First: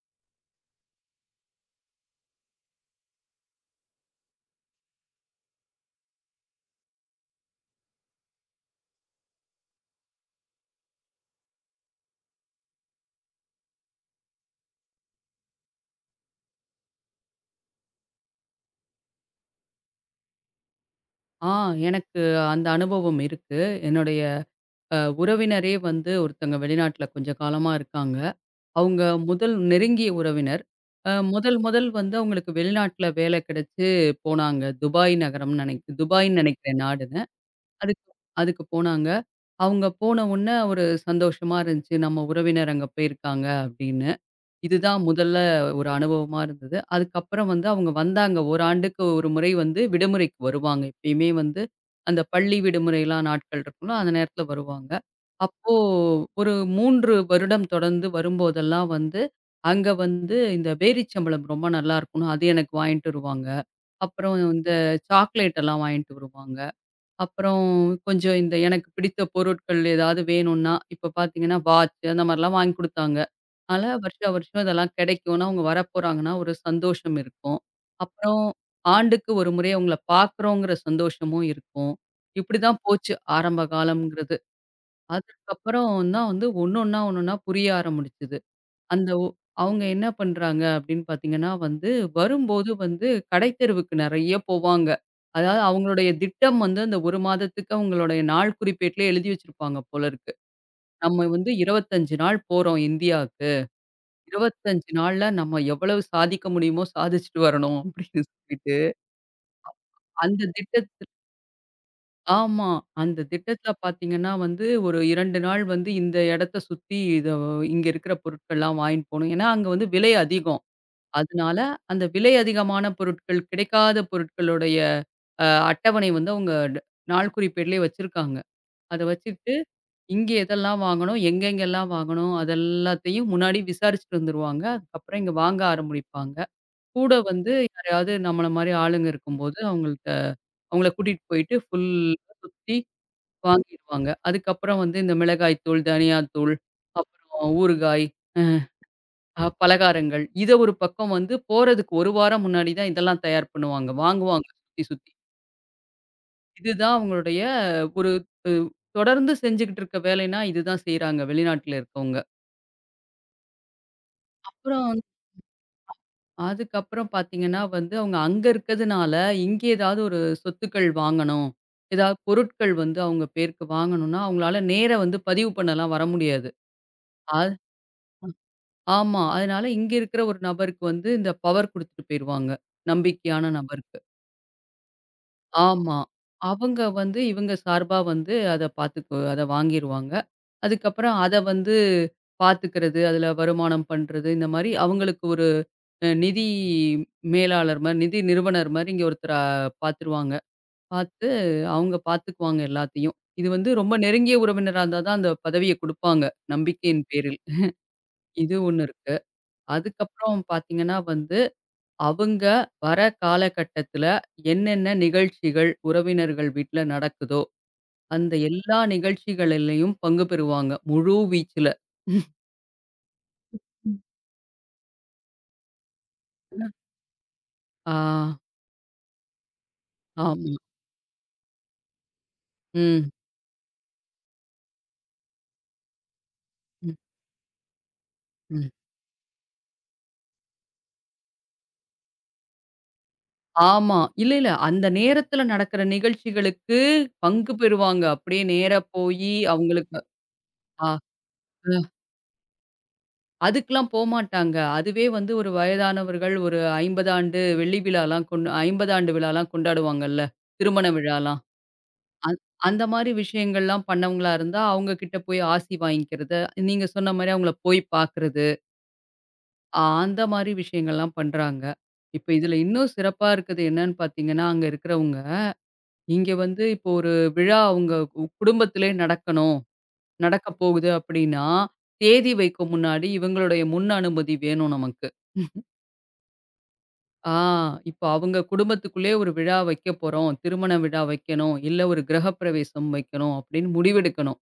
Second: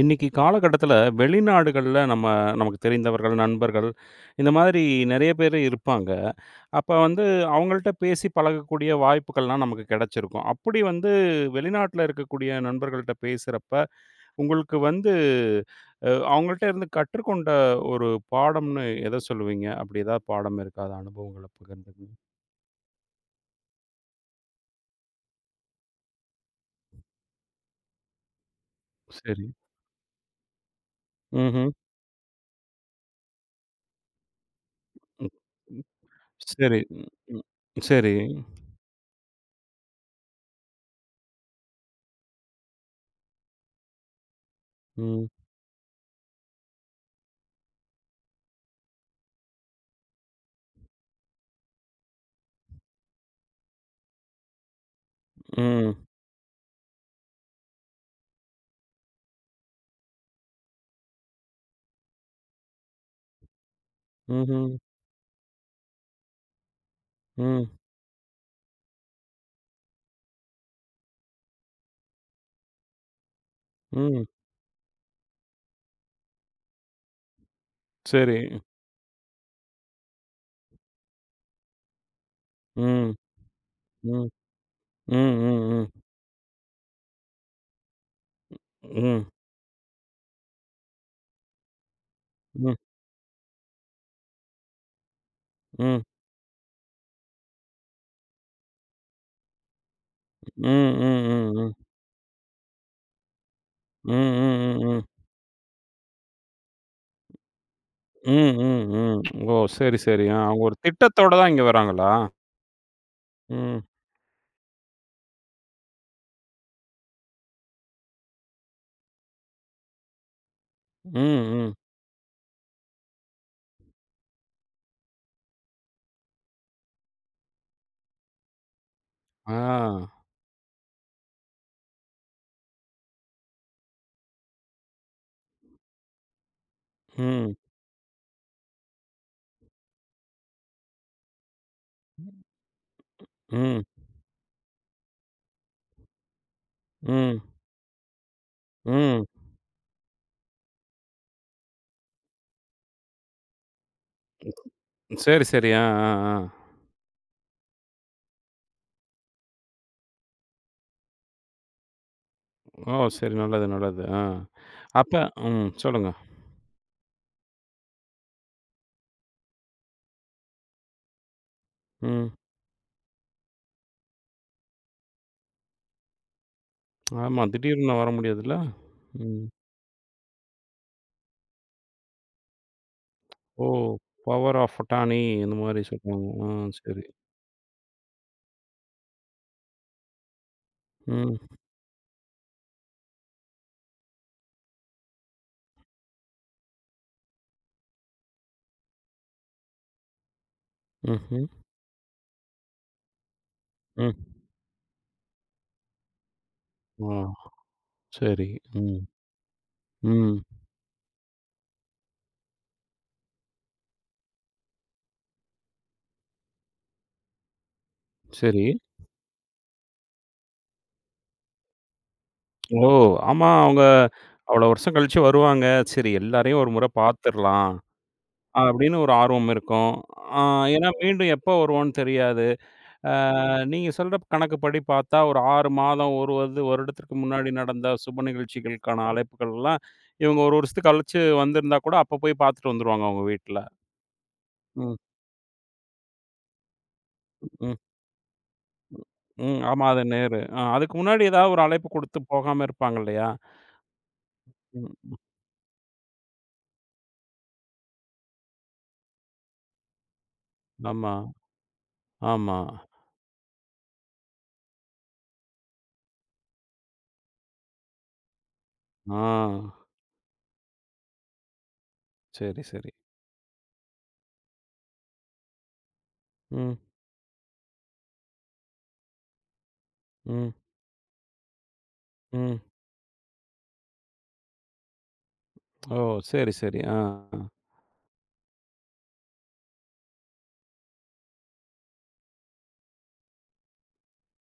இன்னைக்கு காலகட்டத்தில வெளிநாடுகள்ல நம்ம நமக்கு தெரிந்தவர்கள், நண்பர்கள் இந்த மாதிரி நெறைய பேர் இருப்பாங்க. அப்ப வந்து அவங்கள்ட்ட பேசி பழகக்கூடிய வாய்ப்புகள்லாம் நமக்கு கெடைச்சிருக்கும். அப்படி வந்து வெளிநாட்ல இருக்கக்கூடிய நண்பர்கள்ட்ட பேசுறப்ப, உங்களுக்கு வந்து அவங்கள்ட்ட இருந்து கற்றுக்கொண்ட ஒரு பாடம்னு எத சொல்லுவீங்க? அப்படி ஏதாவது பாடம் இருக்கா? அது அனுபவங்கள ஆ பகிர்ந்துக்கங்க. எனக்கு அந்த அனுபவம் இருக்கு. என்னுடைய உறவினரே வந்து ஒருத்தங்க வெளிநாட்ல கொஞ்ச காலமா இருக்காங்க. அவங்க சரி. முதல் நெருங்கிய உறவினர். முதல் ம்ஹ்ம். முதல் வந்து அவங்களுக்கு வெளிநாட்ல வேலை கிடைச்சு போனாங்க. ம். ம். துபாய்ன்னு சரி. நினைக்கிறேன் ம். நாடுன்னு. ம். அதுக்கு சரி. அதுக்கு போனாங்க. அவங்க போன உடனே ஒரு சந்தோஷமா இருந்துச்சு. நம்ம உறவினர் அங்க போயிருக்காங்க அப்படின்னு. இதுதான் ம். முதல்ல ஒரு அனுபவமா இருந்தது. அதுக்கப்புறம் வந்து அவங்க வந்தாங்க. 1 ஆண்டுக்கு 1 முறை வந்து விடுமுறைக்கு வருவாங்க. எப்பயுமே வந்து அந்த பள்ளி விடுமுறைலாம் நாட்கள் இருக்கும்ல, அந்த நேரத்தில வருவாங்க. அப்போ ம். ஒரு 3 வருடம் தொடர்ந்து வரும்போதெல்லாம் வந்து, அங்க வந்து இந்த பேரிச்சம்பழம் ரொம்ப நல்லாருக்கும்னு அது எனக்கு வாங்கிட்டு வருவாங்க. அப்புறம் இந்த ம்ஹ்ம். சாக்லேட் எல்லாம் வாங்கிட்டு வருவாங்க. அப்புறம் ம். கொஞ்சம் இந்த எனக்கு பிடித்த பொருட்கள் ஏதாவது வேணும்னா, இப்ப பார்த்தீங்கன்னா வாட்ச் அந்த மாரிலாம் வாங்கி குடுத்தாங்க. அதனால ம். வருஷா வருஷம் இதெல்லாம் கிடைக்கும்னா, அவங்க வரப்போறாங்கன்னா ஒரு சந்தோஷம் இருக்கும். சரி. அப்புறம் ஆண்டுக்கு ஒரு முறை அவங்கள பார்க்குறோங்கிற சந்தோஷமும் இருக்கும். இப்படிதான் ம், போச்சு ஆரம்ப ம், காலம்ங்கிறது. ம், ம், ம், அதுக்கப்புறம் தான் வந்து ஒண்ணொன்னா ஒண்ணொன்னா புரிய ஆரம்பிச்சது. அந்த ம், ஒ அவங்க என்ன பண்றாங்க அப்படின்னு பார்த்தீங்கன்னா வந்து, வரும்போது ம், வந்து கடைத்தெருவுக்கு நெறைய போவாங்க. அதாவது ம், ம், அவங்களுடைய திட்டம் வந்து அந்த 1 மாதத்துக்கு அவங்களுடைய நாள் குறிப்பேட்டிலே எழுதி வச்சிருப்பாங்க போல இருக்கு. ம், நம்ம வந்து ம், ம், 25 நாள் போறோம் இந்தியாவுக்கு. ம், ம், 25 ம். நாள்ல நம்ம எவ்வளவு சாதிக்க முடியுமோ சாதிச்சுட்டு வரணும் அப்படின்னு சொல்லிட்டு, ம். ஓ! சரி, சரி. ஆ, அந்த அவங்க ஒரு திட்டத்து திட்டத்தோட தான் இங்க வராங்களா? ஆமா. அந்த திட்டத்துல ம், பார்த்தீங்கன்னா வந்து, ஒரு 2 நாள் வந்து இந்த இடத்த சுத்தி இங்க இருக்கிற பொருட்கள்லாம் வாங்கிட்டு போணும். ஏன்னா அங்க வந்து விலை அதிகம். ம், அதனால ம். அந்த விலை அதிகமான பொருட்கள், கிடைக்காத பொருட்களுடைய அ அட்டவணை வந்து அவங்க நாள் குறிப்பேடுலயே வச்சிருக்காங்க. அத வச்சுட்டு ஆ. இங்க எதெல்லாம் வாங்கணும், எங்கெங்கெல்லாம் வாங்கணும், அதெல்லாத்தையும் முன்னாடி விசாரிச்சுட்டு வந்துருவாங்க. அதுக்கப்புறம் இங்க வாங்க ஆரம்பிப்பாங்க. கூட வந்து ம், யாரையாவது நம்மள மாரி ஆளுங்க இருக்கும்போது, அவங்கள கூட்டிட்டு போயிட்டு ஃபுல்லா சுத்தி ம், வாங்கிருவாங்க. அதுக்கப்புறம் வந்து இந்த மிளகாய் தூள், தனியா தூள், ம், அப்புறம் ஊறுகாய், ம். பலகாரங்கள். இத ஒரு பக்கம் வந்து போறதுக்கு 1 வாரம் முன்னாடி தான் இதெல்லாம் தயார் பண்ணுவாங்க. வாங்குவாங்க சுத்தி, சுத்தி. சரி, சரி. ஆ, ஆ, ஆ. இதுதான் அவங்களுடைய ஒரு அ தொடர்ந்து செஞ்சுகிட்டு இருக்க வேலைன்னா, இதுதான் செய்றாங்க வெளிநாட்டுல இருக்கவங்க. ஓ! சரி. நல்லது, நல்லது. ஆ. அப்புறம் அப்ப ம். சொல்லுங்க. அதுக்கப்புறம் பார்த்தீங்கன்னா வந்து, அவங்க அங்க இருக்கிறதுனால, இங்க ஏதாவது ஒரு சொத்துக்கள் வாங்கணும். ஏதாவது ம். பொருட்கள் வந்து அவங்க பேருக்கு வாங்கணும்னா, அவங்களால நேரா வந்து பதிவு பண்ணலாம் வர முடியாது. ஆமா. அது திடீர்னு வர முடியாதுல்ல? ஆமா. ம். அதனால இங்க இருக்கிற ஒரு நபருக்கு வந்து இந்த பவர் குடுத்துட்டு போயிருவாங்க. நம்பிக்கையான ஓ! நபருக்கு. பவர் ஆஃப் அட்டானி இந்த மாரி ஆமா. சொல்றாங்க. ஆ, அவங்க சரி. வந்து இவங்க சார்பா வந்து அத பாத்துக்கு அத வாங்கிருவாங்க. அதுக்கப்புறம் அத ம். வந்து பாத்துக்கிறது, அதுல வருமானம் பண்றது, இந்த மாரி அவங்களுக்கு ஒரு நிதி மேலாளர் மாரி, நிதி நிறுவனர் மாரி இங்க ஒருத்தர பாத்துருவாங்க. பாத்து ம்ஹ்ம். அவங்க பாத்துக்குவாங்க எல்லாத்தையும். இது வந்து ரொம்ப ம். நெருங்கிய உறவினரா இருந்தா தான் அந்த பதவிய குடுப்பாங்க, நம்பிக்கையின் பேரில். ஆ, சரி. இது ஒண்ணு ம். இருக்கு. ம். அதுக்கப்புறம் பாத்தீங்கன்னா வந்து அவங்க வர காலகட்டத்துல என்னென்ன நிகழ்ச்சிகள் உறவினர்கள் வீட்ல நடக்குதோ, அந்த சரி. எல்லா நிகழ்ச்சிகளிலயும் பங்கு பெறுவாங்க. முழு வீச்சுல. ம். ஓ! ஆமா. அவங்க அவ்வளோ வருஷம் கழிச்சு வருவாங்க. சரி, எல்லாரையும் ஒரு முறை பார்த்துரலாம் ஆ, அப்படின்னு ஒரு ஆர்வம் இருக்கும். ஆ, ஆமா. ஏன்னா மீண்டும் எப்போ வருவோம்னு தெரியாது. ம், ஆ, நீங்க சொல்ற கணக்குப்படி பார்த்தா ஒரு 6 மாதம், ஒரு ம், வருடத்திற்கு முன்னாடி நடந்த சுப ம். நிகழ்ச்சிகளுக்கான அழைப்புகள்லாம், இவங்க ஒரு வருஷத்துக்கு கழிச்சு வந்திருந்தா கூட, அப்ப போய் பார்த்துட்டு வந்துருவாங்க அவங்க வீட்ல. ஆமா. இல்ல, இல்ல. அந்த ம். நேரத்துல நடக்கிற நிகழ்ச்சிகளுக்கு பங்கு ம். பெறுவாங்க. அப்படியே நேரா போயி ம். ஆமா. அவங்களுக்கு. அது நேரு. ஆ, ஆ, அதுக்கு முன்னாடி ஏதாவது ஒரு அ அழைப்பு குடுத்து போகாம இருப்பாங்க இல்லையா? அதுக்கெல்லாம் போமாட்டாங்க. அதுவே ம். வந்து ஒரு வயதானவர்கள் ஒரு 50 ஆண்டு வெள்ளி விழாலாம் 50 ஆண்டு விழாலாம் கொண்டாடுவாங்கல்ல. திருமண ஆமா, விழாலாம். அந் ஆமா. அந்த மாரி விஷயங்கள்லாம் பண்ணவங்களா இருந்தா, அவங்க கிட்ட போய் ஆசி வாங்கிக்கிறது, நீங்க சொன்ன மாரி அவங்கள போய் பார்க்கறது, ஆ, அந்த மாரி விஷயங்கள்லாம் பண்றாங்க. இப்ப இதுல சரி, சரி. இன்னும் சிறப்பா இருக்குது என்னன்னு பார்த்தீங்கன்னா, அங்க இருக்கிறவங்க, இங்க வந்து ம், இப்போ ஒரு விழா அவங்க குடும்பத்திலே நடக்கணும், நடக்க ம், போகுது அப்படின்னா, தேதி ம். வைக்கும் முன்னாடி இவங்களுடைய முன் அனுமதி வேணும் நமக்கு. ஓ! சரி, சரி. ஆ. ஆ இப்போ அவங்க குடும்பத்துக்குள்ளே ஒரு விழா வைக்க போறோம், திருமண விழா வைக்கணும், இல்ல ஒரு கிரகப்பிரவேசம் வைக்கணும் அப்படின்னு முடிவெடுக்கணும்.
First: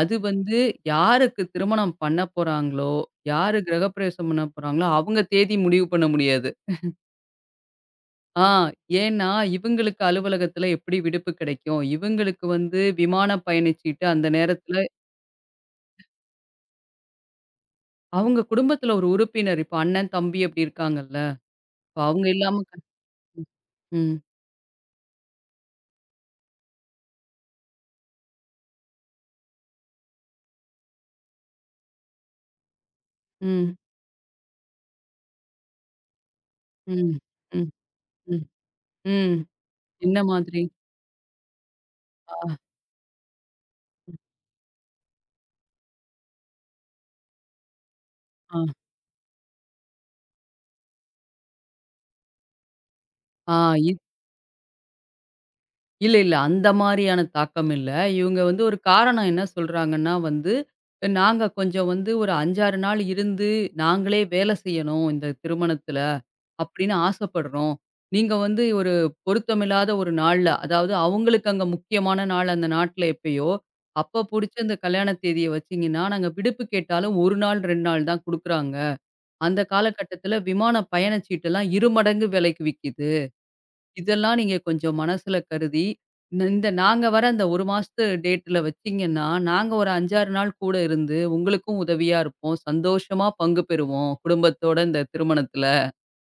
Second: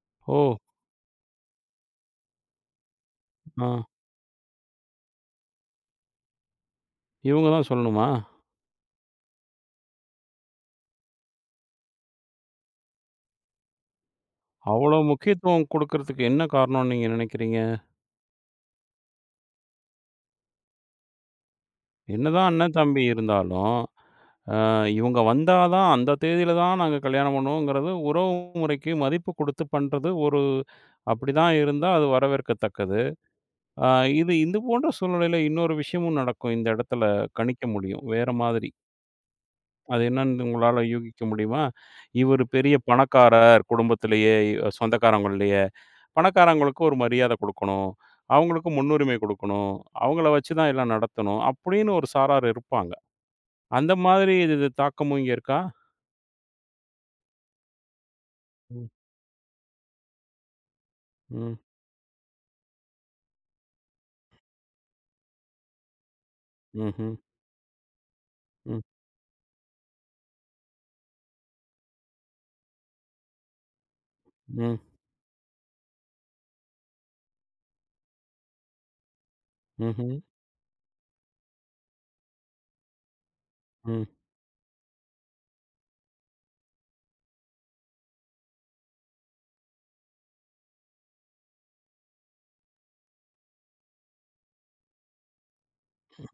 அது ஓ! வந்து யாருக்கு திருமணம் பண்ண போறாங்களோ, யாரு ஆ. கிரகப்பிரவேசம் பண்ண போறாங்களோ, அவங்க தேதி முடிவு பண்ண முடியாது. இவங்க தான் சொல்லணுமா? ஆ ஏன்னா, இவங்களுக்கு அலுவலகத்துல எப்படி விடுப்பு கிடைக்கும்? இவங்களுக்கு வந்து விமானம் பயணிச்சுட்டு அந்த நேரத்துல அவ்வளோ முக்கியத்துவம் குடுக்கறதுக்கு என்ன காரணம்னு நீங்க நினைக்கிறீங்க? அவங்க குடும்பத்துல ஒரு உறுப்பினர் இப்ப அண்ணன், தம்பி அப்படி இருக்காங்கல்ல. இப்ப அவங்க என்னதான் இல்லாம அண்ணன், தம்பி இருந்தாலும், ம், அ இவங்க வந்தா தான் அந்த தேதியில தான் நாங்க கல்யாணம் பண்ணுவோங்கிறது உறவு முறைக்கு மதிப்பு குடுத்து பண்றது ஒரு அப்படிதான் இருந்தா அது வரவேற்கத்தக்கது. ம், அ இது இது போன்ற சூழ்நிலையில இன்னொரு விஷயமும் நடக்கும். இந்த இடத்துல ம், கணிக்க ம், முடியும். வேற ம், மாதிரி. ம். அது என்ன என்னன்னு மாதிரி? உங்களால யூகிக்க முடியுமா? இவரு ஆ, பெரிய பணக்காரர் குடும்பத்திலேயே, சொந்தக்காரங்கள்லயே. பணக்காரங்களுக்கு ஒரு மரியாதை குடுக்கணும். ஆ, அவங்களுக்கு முன்னுரிமை குடுக்கணும். அவங்கள வச்சு தான் எல்லாம் நடத்தணும் அப்படின்னு ஒரு சாரார் இருப்பாங்க. ஆ. அந்த மாதிரி இது இது தாக்கமும் இங்க இருக்கா? இல்ல, இல்ல. அந்த மாரியான தாக்கம் இல்ல. இவுங்க வந்து ஒரு ம், காரணம் என்ன சொல்றாங்கன்னா வந்து, நாங்க ம், கொஞ்சம் வந்து ஒரு 5, 6 நாள் இருந்து, நாங்களே வேல செய்யணும் இந்த திருமணத்துல, அப்படின்னு ம்ஹ்ம், ஆசைப்படுறோம். நீங்க வந்து ம், ஒரு பொருத்தமில்லாத ஒரு நாள்ல, அதாவது அவங்களுக்கு அங்க முக்கியமான நாள் அந்த நாட்ல எப்பயோ, அப்ப புடிச்ச இந்த ம், கல்யாண தேதிய வச்சீங்கன்னா, நாங்க விடுப்பு கேட்டாலும் 1 நாள், 2 நாள் தான் குடுக்குறாங்க. அந்த ம்ஹ்ம், காலகட்டத்துல விமான பயணச்சீட்டெல்லாம் 2 மடங்கு விலைக்கு விக்கிது. ம், இதெல்லாம் நீங்க கொஞ்சம் மனசுல கருதி, இந்த நாங்க வர அந்த 1 மாசத்து டேட்ல வச்சீங்கன்னா, நாங்க ஒரு 5, 6 நாள் கூட இருந்து உங்களுக்கும் உதவியா இருப்போம். சந்தோஷமா பங்கு பெறுவோம் குடும்பத்தோட இந்த திருமணத்துல."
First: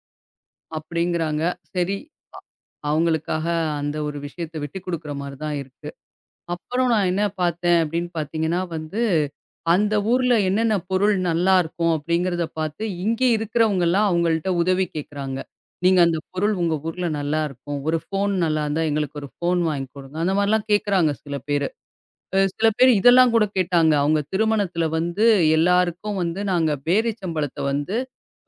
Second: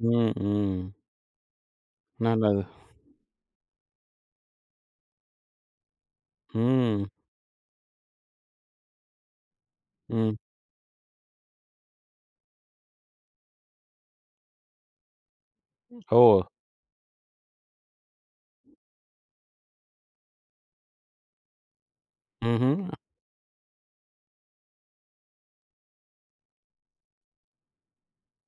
ம், ம். அப்படிங்கிறாங்க. சரி, நல்லது. அவங்களுக்காக அந்த ஒரு விஷயத்த விட்டு குடுக்குற மாரி தான் இருக்கு. அப்புறம் ம், நான் என்ன பார்த்தேன் அப்படின்னு பார்த்தீங்கன்னா வந்து, அந்த ஊர்ல ம். என்னென்ன பொருள் நல்லாருக்கும் அப்படிங்கிறத பார்த்து, இங்க இருக்கிறவங்கலாம் அவங்கள்ட்ட உதவி கேட்குறாங்க. "நீங்க அந்த ஓ! பொருள் உங்க ஊர்ல நல்லாருக்கும். ஒரு ஃபோன் நல்லாருந்தா எங்களுக்கு ஒரு ஃபோன் வாங்கி குடுங்க." அந்த மாரிலாம் கேட்குறாங்க சில பேரு. சில ம்ஹ்ம், பேர் இதெல்லாம் கூட கேட்டாங்க. அவங்க திருமணத்தில வந்து எல்லாருக்கும் வந்து நாங்க பேரிச்சம்பழத்த வந்து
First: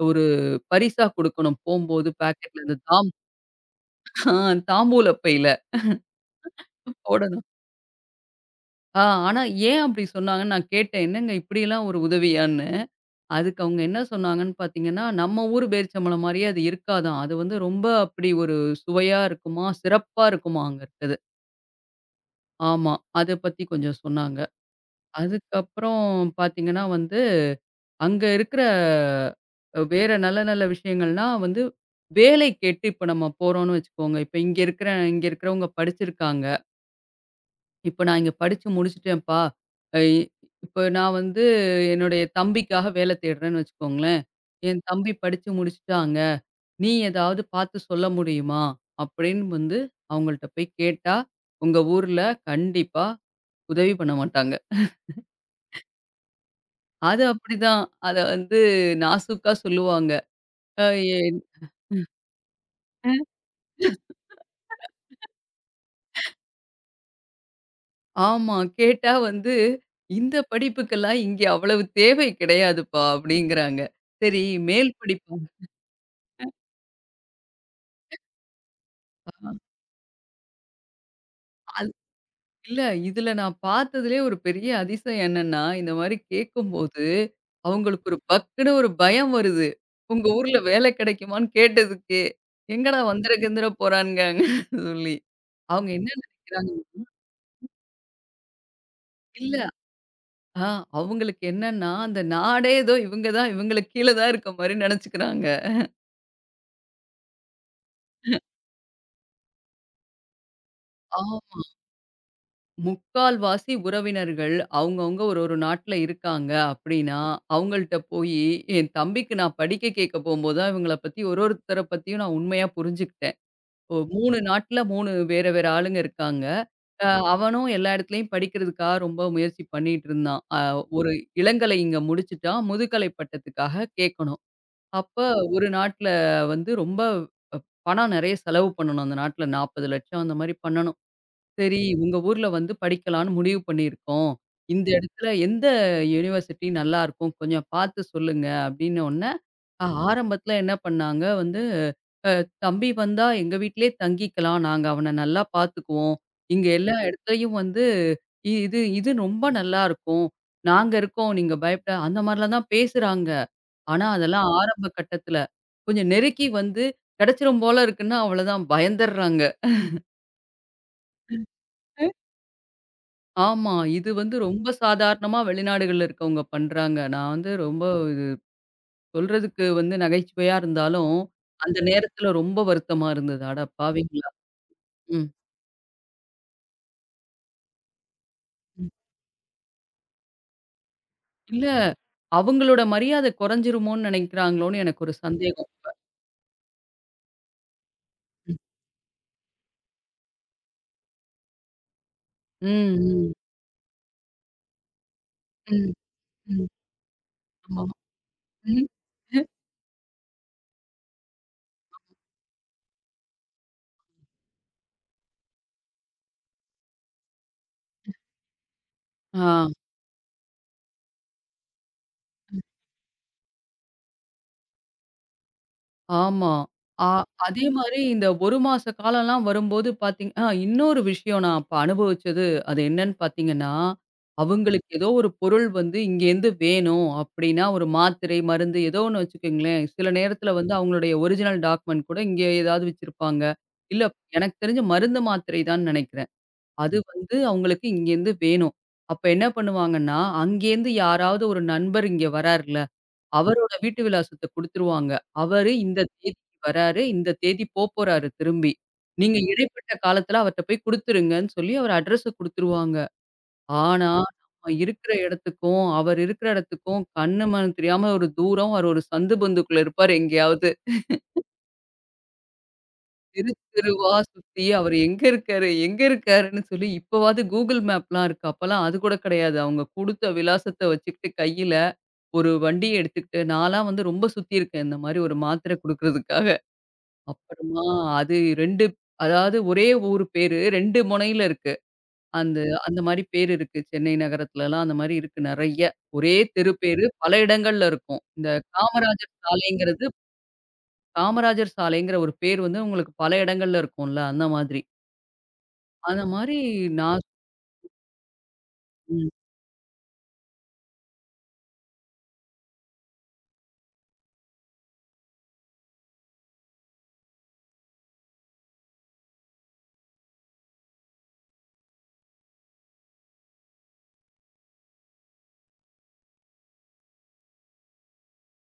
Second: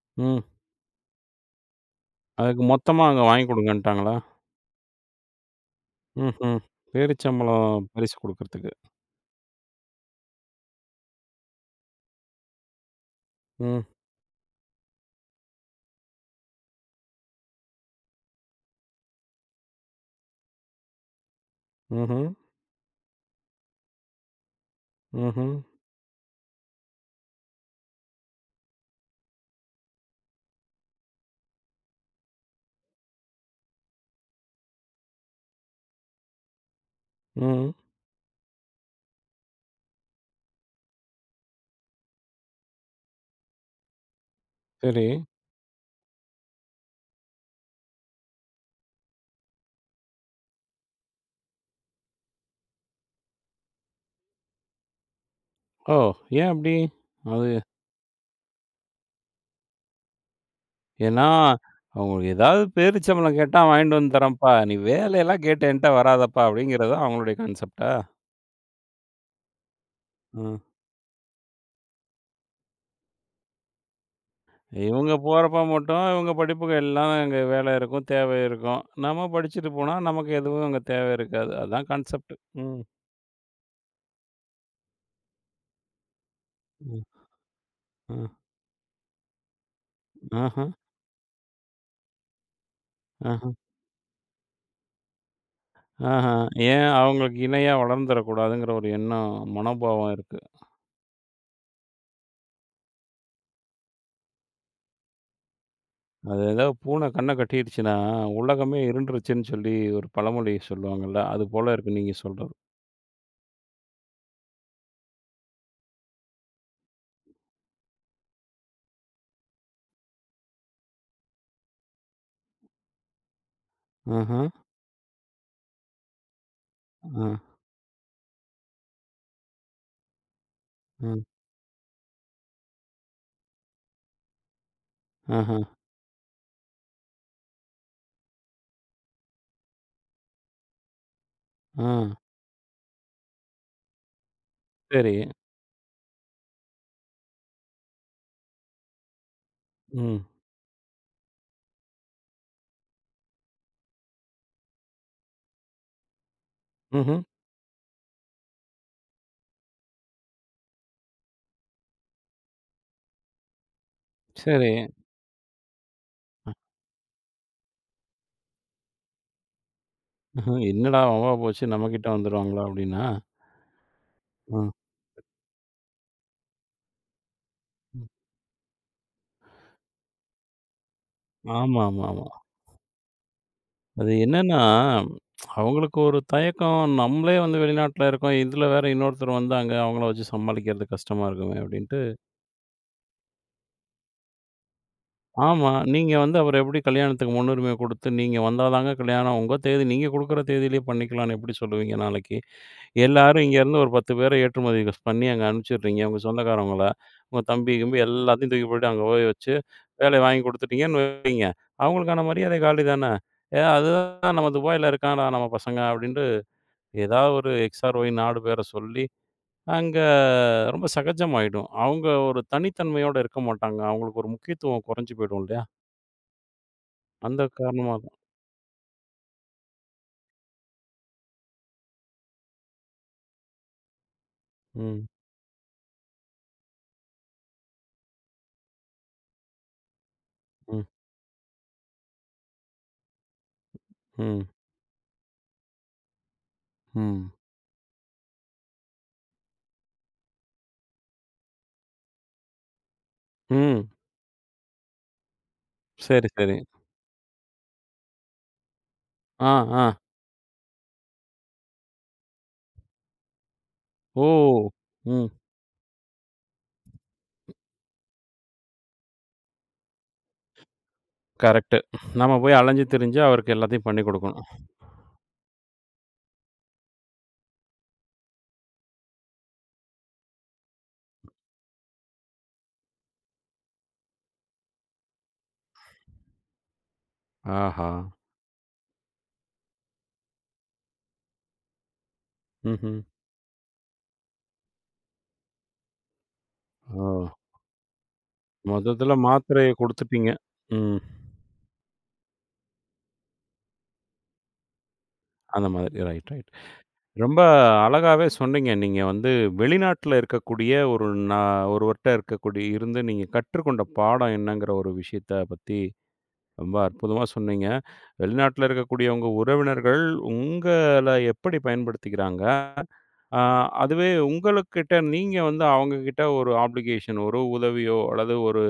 ஒரு ம். பரிசா குடுக்கணும். போம்போது அதுக்கு பாக்கெட்ல இந்த மொத்தமா அங்க வாங்கி குடுங்கன்ட்டாங்களா? ஆ தாம்பூல பையில ம்ஹ்ம். போடணும். பேரிச்சம்பழம் பரிசு குடுக்கறதுக்கு. ஆனா ஏன் அப்படி சொன்னாங்கன்னு நான் கேட்டேன். "என்னங்க இப்படியெல்லாம் ஒரு உதவியான்னு?" அதுக்கு அவங்க ம். என்ன சொன்னாங்கன்னு பார்த்தீங்கன்னா, "நம்ம ஊரு பேரிச்சம்பழம் மாரியே அது இருக்காதாம். அது வந்து ரொம்ப அப்படி ஒரு சுவையா இருக்குமா, சிறப்பா இருக்குமா அங்க இருக்கிறது." ம்ஹ்ம், ஆமா. அத பத்தி கொஞ்சம் சொன்னாங்க. ம்ஹ்ம், அதுக்கப்புறம் பார்த்தீங்கன்னா வந்து, அங்க இருக்கிற வேற நல்ல நல்ல விஷயங்கள்னா வந்து, வேலை கேட்டு இப்ப நம்ம போறோம்னு வச்சுக்கோங்க. இப்ப இங்க இருக்கிறவங்க படிச்சிருக்காங்க. ம். இப்ப நான் இங்க படிச்சு முடிச்சுட்டேன்ப்பா. அ இப்ப நான் வந்து என்னுடைய தம்பிக்காக வேல தேடுறேன்னு வச்சுக்கோங்களேன். என் சரி. தம்பி படிச்சு முடிச்சுட்டாங்க. நீ ஏதாவது பார்த்து சொல்ல முடியுமா? அப்படின்னு வந்து அவங்கள்ட்ட போய் கேட்டா, உங்க ஊர்ல கண்டிப்பா உதவி பண்ண மாட்டாங்க. ஓ! ஏன் அப்படி? அது அது அப்படிதான். அத வந்து நாசூக்கா சொல்லுவாங்க. அ ஏன்னா, ஏன் அவங்களுக்கு ஏதாவது அ. பேரிச்சம்பழம் கேட்டா வாங்கிட்டு வந்து தர்றேன்ப்பா, நீ வேலையெல்லாம் கேட்டு என்ட்ட வராதப்பா அப்படிங்கிறதா அவங்களுடைய கான்செப்ட்டா? ஆமா. கேட்டா வந்து, "இந்த ம். படிப்புக்கெல்லாம் இங்க அவ்வளவு தேவை கிடையாதுப்பா" அப்படிங்கிறாங்க. சரி. மேல் இவங்க படிப்பு போறப்ப மட்டும் இவங்க படிப்புக்கு எல்லாம் அங்க வேலை இருக்கும், தேவை இருக்கும். நம்ம படிச்சுட்டு போனா நமக்கு எதுவும் அங்க தேவை இருக்காது. அதான் கான்செப்ட். ம். இல்ல. இதுல நான் பார்த்ததுலயே ஒரு பெரிய அதிசயம் என்னன்னா, இந்த மாரி ம். கேட்கும்போது, அவங்களுக்கு ஒரு ம். பக்குன்னு ஒரு பயம் வருது. உங்க ஊர்ல ஆஹா, வேலை கிடைக்குமான்னு கேட்டதுக்கே. எங்கடா வந்துர ஆஹா, கிந்துர போறானுங்கன்னு சொல்லி. அவங்க என்ன ஆஹா. நினைக்கிறாங்க? ஏன் அவங்களுக்கு இணையா வளர்ந்துறக்கூடாதுங்கிற ஒரு எண்ணம், இல்ல. மனோபாவம் இருக்கு. ஆ அவங்களுக்கு என்னன்னா, அந்த நாடே ஏதோ இவங்க தான் இவங்களுக்கு கீழ தான் இருக்க மாரி நெனச்சுக்கிறாங்க. அது ஏதாவது பூனை கண்ண கட்டிடுச்சுன்னா, உலகமே இருண்டுருச்சுன்னு சொல்லி ஒரு பழமொழி சொல்லுவாங்கல்ல. அது ஆ. போல இருக்கு நீங்க சொல்றது. முக்கால்வாசி உறவினர்கள் அவங்கவங்க ஒரு ஒரு நாட்ல இருக்காங்க அப்படின்னா, அவங்கள்ட்ட போயி என் தம்பிக்கு நான் படிக்க கேட்க போம்போது தான் இவங்கள பத்தி ஒரு ஒருத்தர பத்தியும் நான் உண்மையா புரிஞ்சுக்கிட்டேன். ஆஹா, 3 நாட்ல 3 வேற வேற ஆளுங்க இருக்காங்க. அ ஆ, அவனும் எல்லா இடத்துலயும் படிக்கிறதுக்காக ரொம்ப முயற்சி பண்ணிட்டு இருந்தான். ஆ, ஒரு இளங்கலை இங்க முடிச்சுட்டான். முதுகலை பட்டத்துக்காக கேட்கணும். அப்ப ஆஹா, ஒரு நாட்ல வந்து ரொம்ப பணம் நெறைய செலவு பண்ணணும் அந்த நாட்ல 40,00,000 அந்த மாரி பண்ணணும். சரி, ஆ. உங்க ஊர்ல வந்து படிக்கலான்னு முடிவு பண்ணியிருக்கோம். இந்த சரி. இடத்துல எந்த யுனிவர்சிட்டி நல்லாருக்கும்? கொஞ்சம் பார்த்து சொல்லுங்க அப்டின்னோனே, ம். ஆரம்பத்துல என்ன பண்ணாங்க வந்து, தம்பி வந்தா எங்க வீட்லயே தங்கிக்கலாம். நாங்க அவன நல்லா பார்த்துக்குவோம். இங்க எல்லா ம்ஹ்ம். இடத்துலயும் வந்து இது இது ரொம்ப நல்லாருக்கும். நாங்க இருக்கோம். நீங்க பயப்பட அந்த மாரிலாம் தான் பேசுறாங்க. ஆனா, அதெல்லாம் சரி. ஆரம்ப கட்டத்துல. கொஞ்சம் நெருக்கி வந்து கிடைச்சிரும் போல இருக்குன்னா, அவ்வளோதான் பயந்துர்றாங்க. ம்ஹ்ம். என்னடா வம்பா போச்சு நம்மகிட்ட வந்துருவாங்களா அப்படின்னா? ஆமா. இது வந்து ம். ரொம்ப சாதாரணமா வெளிநாடுகள்ல இருக்கவங்க பண்றாங்க. நான் வந்து ரொம்ப ம். இது சொல்றதுக்கு வந்து நகைச்சுவையா இருந்தாலும், அந்த ஆமா, ஆமா, ஆமா. நேரத்துல ரொம்ப வருத்தமா இருந்தது. அட அது பாவிங்களா! என்னன்னா, ம். அவங்களுக்கு ஒரு தயக்கம். நம்மளே வந்து வெளிநாட்ல இருக்கோம். இதுல வேற ம். இன்னொருத்தர் வந்தாங்க. அவங்கள வச்சு சமாளிக்கிறது கஷ்டமா இருக்குமே இல்ல. அப்படின்ட்டு. அவங்களோட மரியாதை குறைஞ்சிருமோன்னு நினைக்கிறாங்களோன்னு எனக்கு ஒரு சந்தேகம். ஆமா. நீங்க வந்து அவர எப்படி கல்யாணத்துக்கு முன்னுரிமை குடுத்து, நீங்க ம். வந்தா தாங்க கல்யாணம், உங்க தேதி நீங்க குடுக்குற தேதியிலேயே பண்ணிக்கலாம்ன்னு எப்படி சொல்லுவீங்க நாளைக்கு? ம். ம். எல்லாரும் இங்கேருந்து ஒரு 10 பேர ஏற்றுமதி பண்ணி அங்க ம். அனுப்பிச்சுடுறீங்க. உங்க ம். சொந்தக்காரவங்கள, உங்க தம்பி, ஆமா. கிம்பி எல்லாத்தையும் தூக்கி ம். போட்டு அங்க போய் வச்சு, வேலைய வாங்கி குடுத்துட்டீங்கன்னு வைங்க. அவங்களுக்கான மரியாதை காலி தானே. ஏ, அதுதான் நம்ம துபாயில இருக்கான்டா நம்ம பசங்க அப்படின்ட்டு ஏதாவது ஒரு எக்ஸ் ஆர் ஒய் நாடு பேர சொல்லி, ஆ. அங்க ரொம்ப சகஜமாயிடும். அவங்க ஒரு தனித்தன்மையோட இருக்க மாட்டாங்க. அவங்களுக்கு ஒரு முக்கியத்துவம் குறைஞ்சு போயிடும் இல்லையா? ஆமா. ஆ அந்த அதே காரணமா மாரி தான். இந்த 1 மாச காலம்லாம் வரும்போது பார்த்தீங் ஆ இன்னொரு விஷயம் நான் அப்ப அனுபவிச்சது, அது என்னன்னு பார்த்தீங்கன்னா, அவங்களுக்கு ம், ஏதோ ஒரு பொருள் வந்து இங்கேருந்து வேணும் அப்படின்னா, ஒரு மாத்திரை, மருந்து ஏதோ ஒண்ணு வச்சுக்கங்களேன், சில நேரத்தில வந்து ம், அவங்களுடைய ஒரிஜினல் டாக்குமெண்ட் கூட இங்கே ஏதாவது வச்சிருப்பாங்க. இல்ல. ம், எனக்கு தெரிஞ்சு மருந்து, மாத்திரை தான்னு நெனைக்கிறேன். அது ம், வந்து அவங்களுக்கு இங்கேருந்து வேணும். அப்ப என்ன பண்ணுவாங்கன்னா, அங்கேருந்து யாராவது ஒரு நண்பர் இங்க வரார்ல அவரோட ம். வீட்டு விலாசத்த குடுத்துருவாங்க. அவரு இந்த சரி, தேதிக்கு சரி. வராரு, இந்த தேதி போப்போறாரு திரும்பி. நீங்க ஆ, ஆ. இடைப்பட்ட காலத்துல அவர்ட்ட போய் குடுத்துருங்கன்னு சொல்லி அவர் அட்ரஸ குடுத்துருவாங்க. ஆனா, ஓ! நம்ம இருக்கிற ம். இடத்துக்கும், அவர் இருக்கிற இடத்துக்கும் கண்ணு மண்ணு தெரியாம ஒரு தூரம் அவர் ஒரு சந்து பந்துக்குள்ள இருப்பாரு எங்கேயாவது. கரெக்ட்டு. நம்ம போய் அலைஞ்சு திரிஞ்சு தெரு அவருக்கு எல்லாத்தையும் பண்ணி தெருவா குடுக்கணும். சுத்தி அவரு எங்க இருக்காரு? எங்க இருக்காருன்னு சொல்லி இப்பவாவது Google மேப்லாம் இருக்கு. அப்பலாம் அது கூட கிடையாது. அவங்க குடுத்த விலாசத்த வச்சுக்கிட்டு கையில ஒரு வண்டிய எடுத்துக்கிட்டு நான்லாம் வந்து ரொம்ப சுத்தியிருக்கேன். இந்த மாரி ஒரு மாத்திரை குடுக்குறதுக்காக. அப்புறமா ஆஹா! அது 2 அதாவது ஒரே ஊர் பேரு 2 முனையில இருக்கு. அந்த ம்ஹ்ம். அந்த மாரி பேர் இருக்கு. சென்னை நகரத்துலலாம் அந்த மாரி இருக்கு நெறைய. ஒரே தெரு ஓ! பேரு பல இடங்கள்ல இருக்கும். இந்த மொத்தத்துல காமராஜர் மாத்திரைய சாலைங்கிறது குடுத்துட்டீங்க. ம். காமராஜர் சாலைங்கிற ஒரு பேர் வந்து உங்களுக்கு பல இடங்கள்ல இருக்கும்ல அந்த மாதிரி. அந்த மாதிரி. அந்த ரைட், ரைட். மாரி நான் ரொம்ப அழகாவே சொன்னீங்க. நீங்க ம் வந்து வெளிநாட்ல இருக்கக்கூடிய ஒரு நா ஒருவர்ட்ட இருந்து நீங்க கற்றுக்கொண்ட பாடம் என்னங்கிற ஒரு விஷயத்த பத்தி ரொம்ப அற்புதமா சொன்னீங்க. வெளிநாட்டில இருக்கக்கூடியவங்க உறவினர்கள் உங்கள எப்படி பயன்படுத்திக்கிறாங்க? அ அதுவே உங்களுக்கிட்ட நீங்க வந்து அவங்ககிட்ட ஒரு ஆப்ளிகேஷன், ஒரு உதவியோ அல்லது ஒரு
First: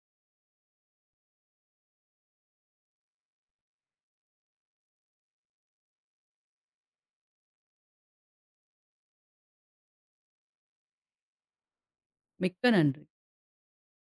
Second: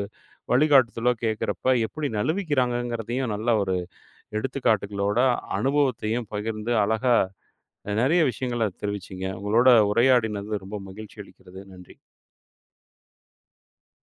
வழிகாட்டுதலோ கேட்கிறப்ப எப்படி நழுவிக்கிறாங்கங்கிறதையும் நல்ல ஒரு எடுத்துக்காட்டுகளோட, அனுபவத்தையும் பகிர்ந்து அழகா நெறைய விஷயங்கள தெரிவிச்சீங்க. உங்களோட உரையாடினது ரொம்ப மகிழ்ச்சி அளிக்கிறது. நன்றி. மிக்க நன்றி.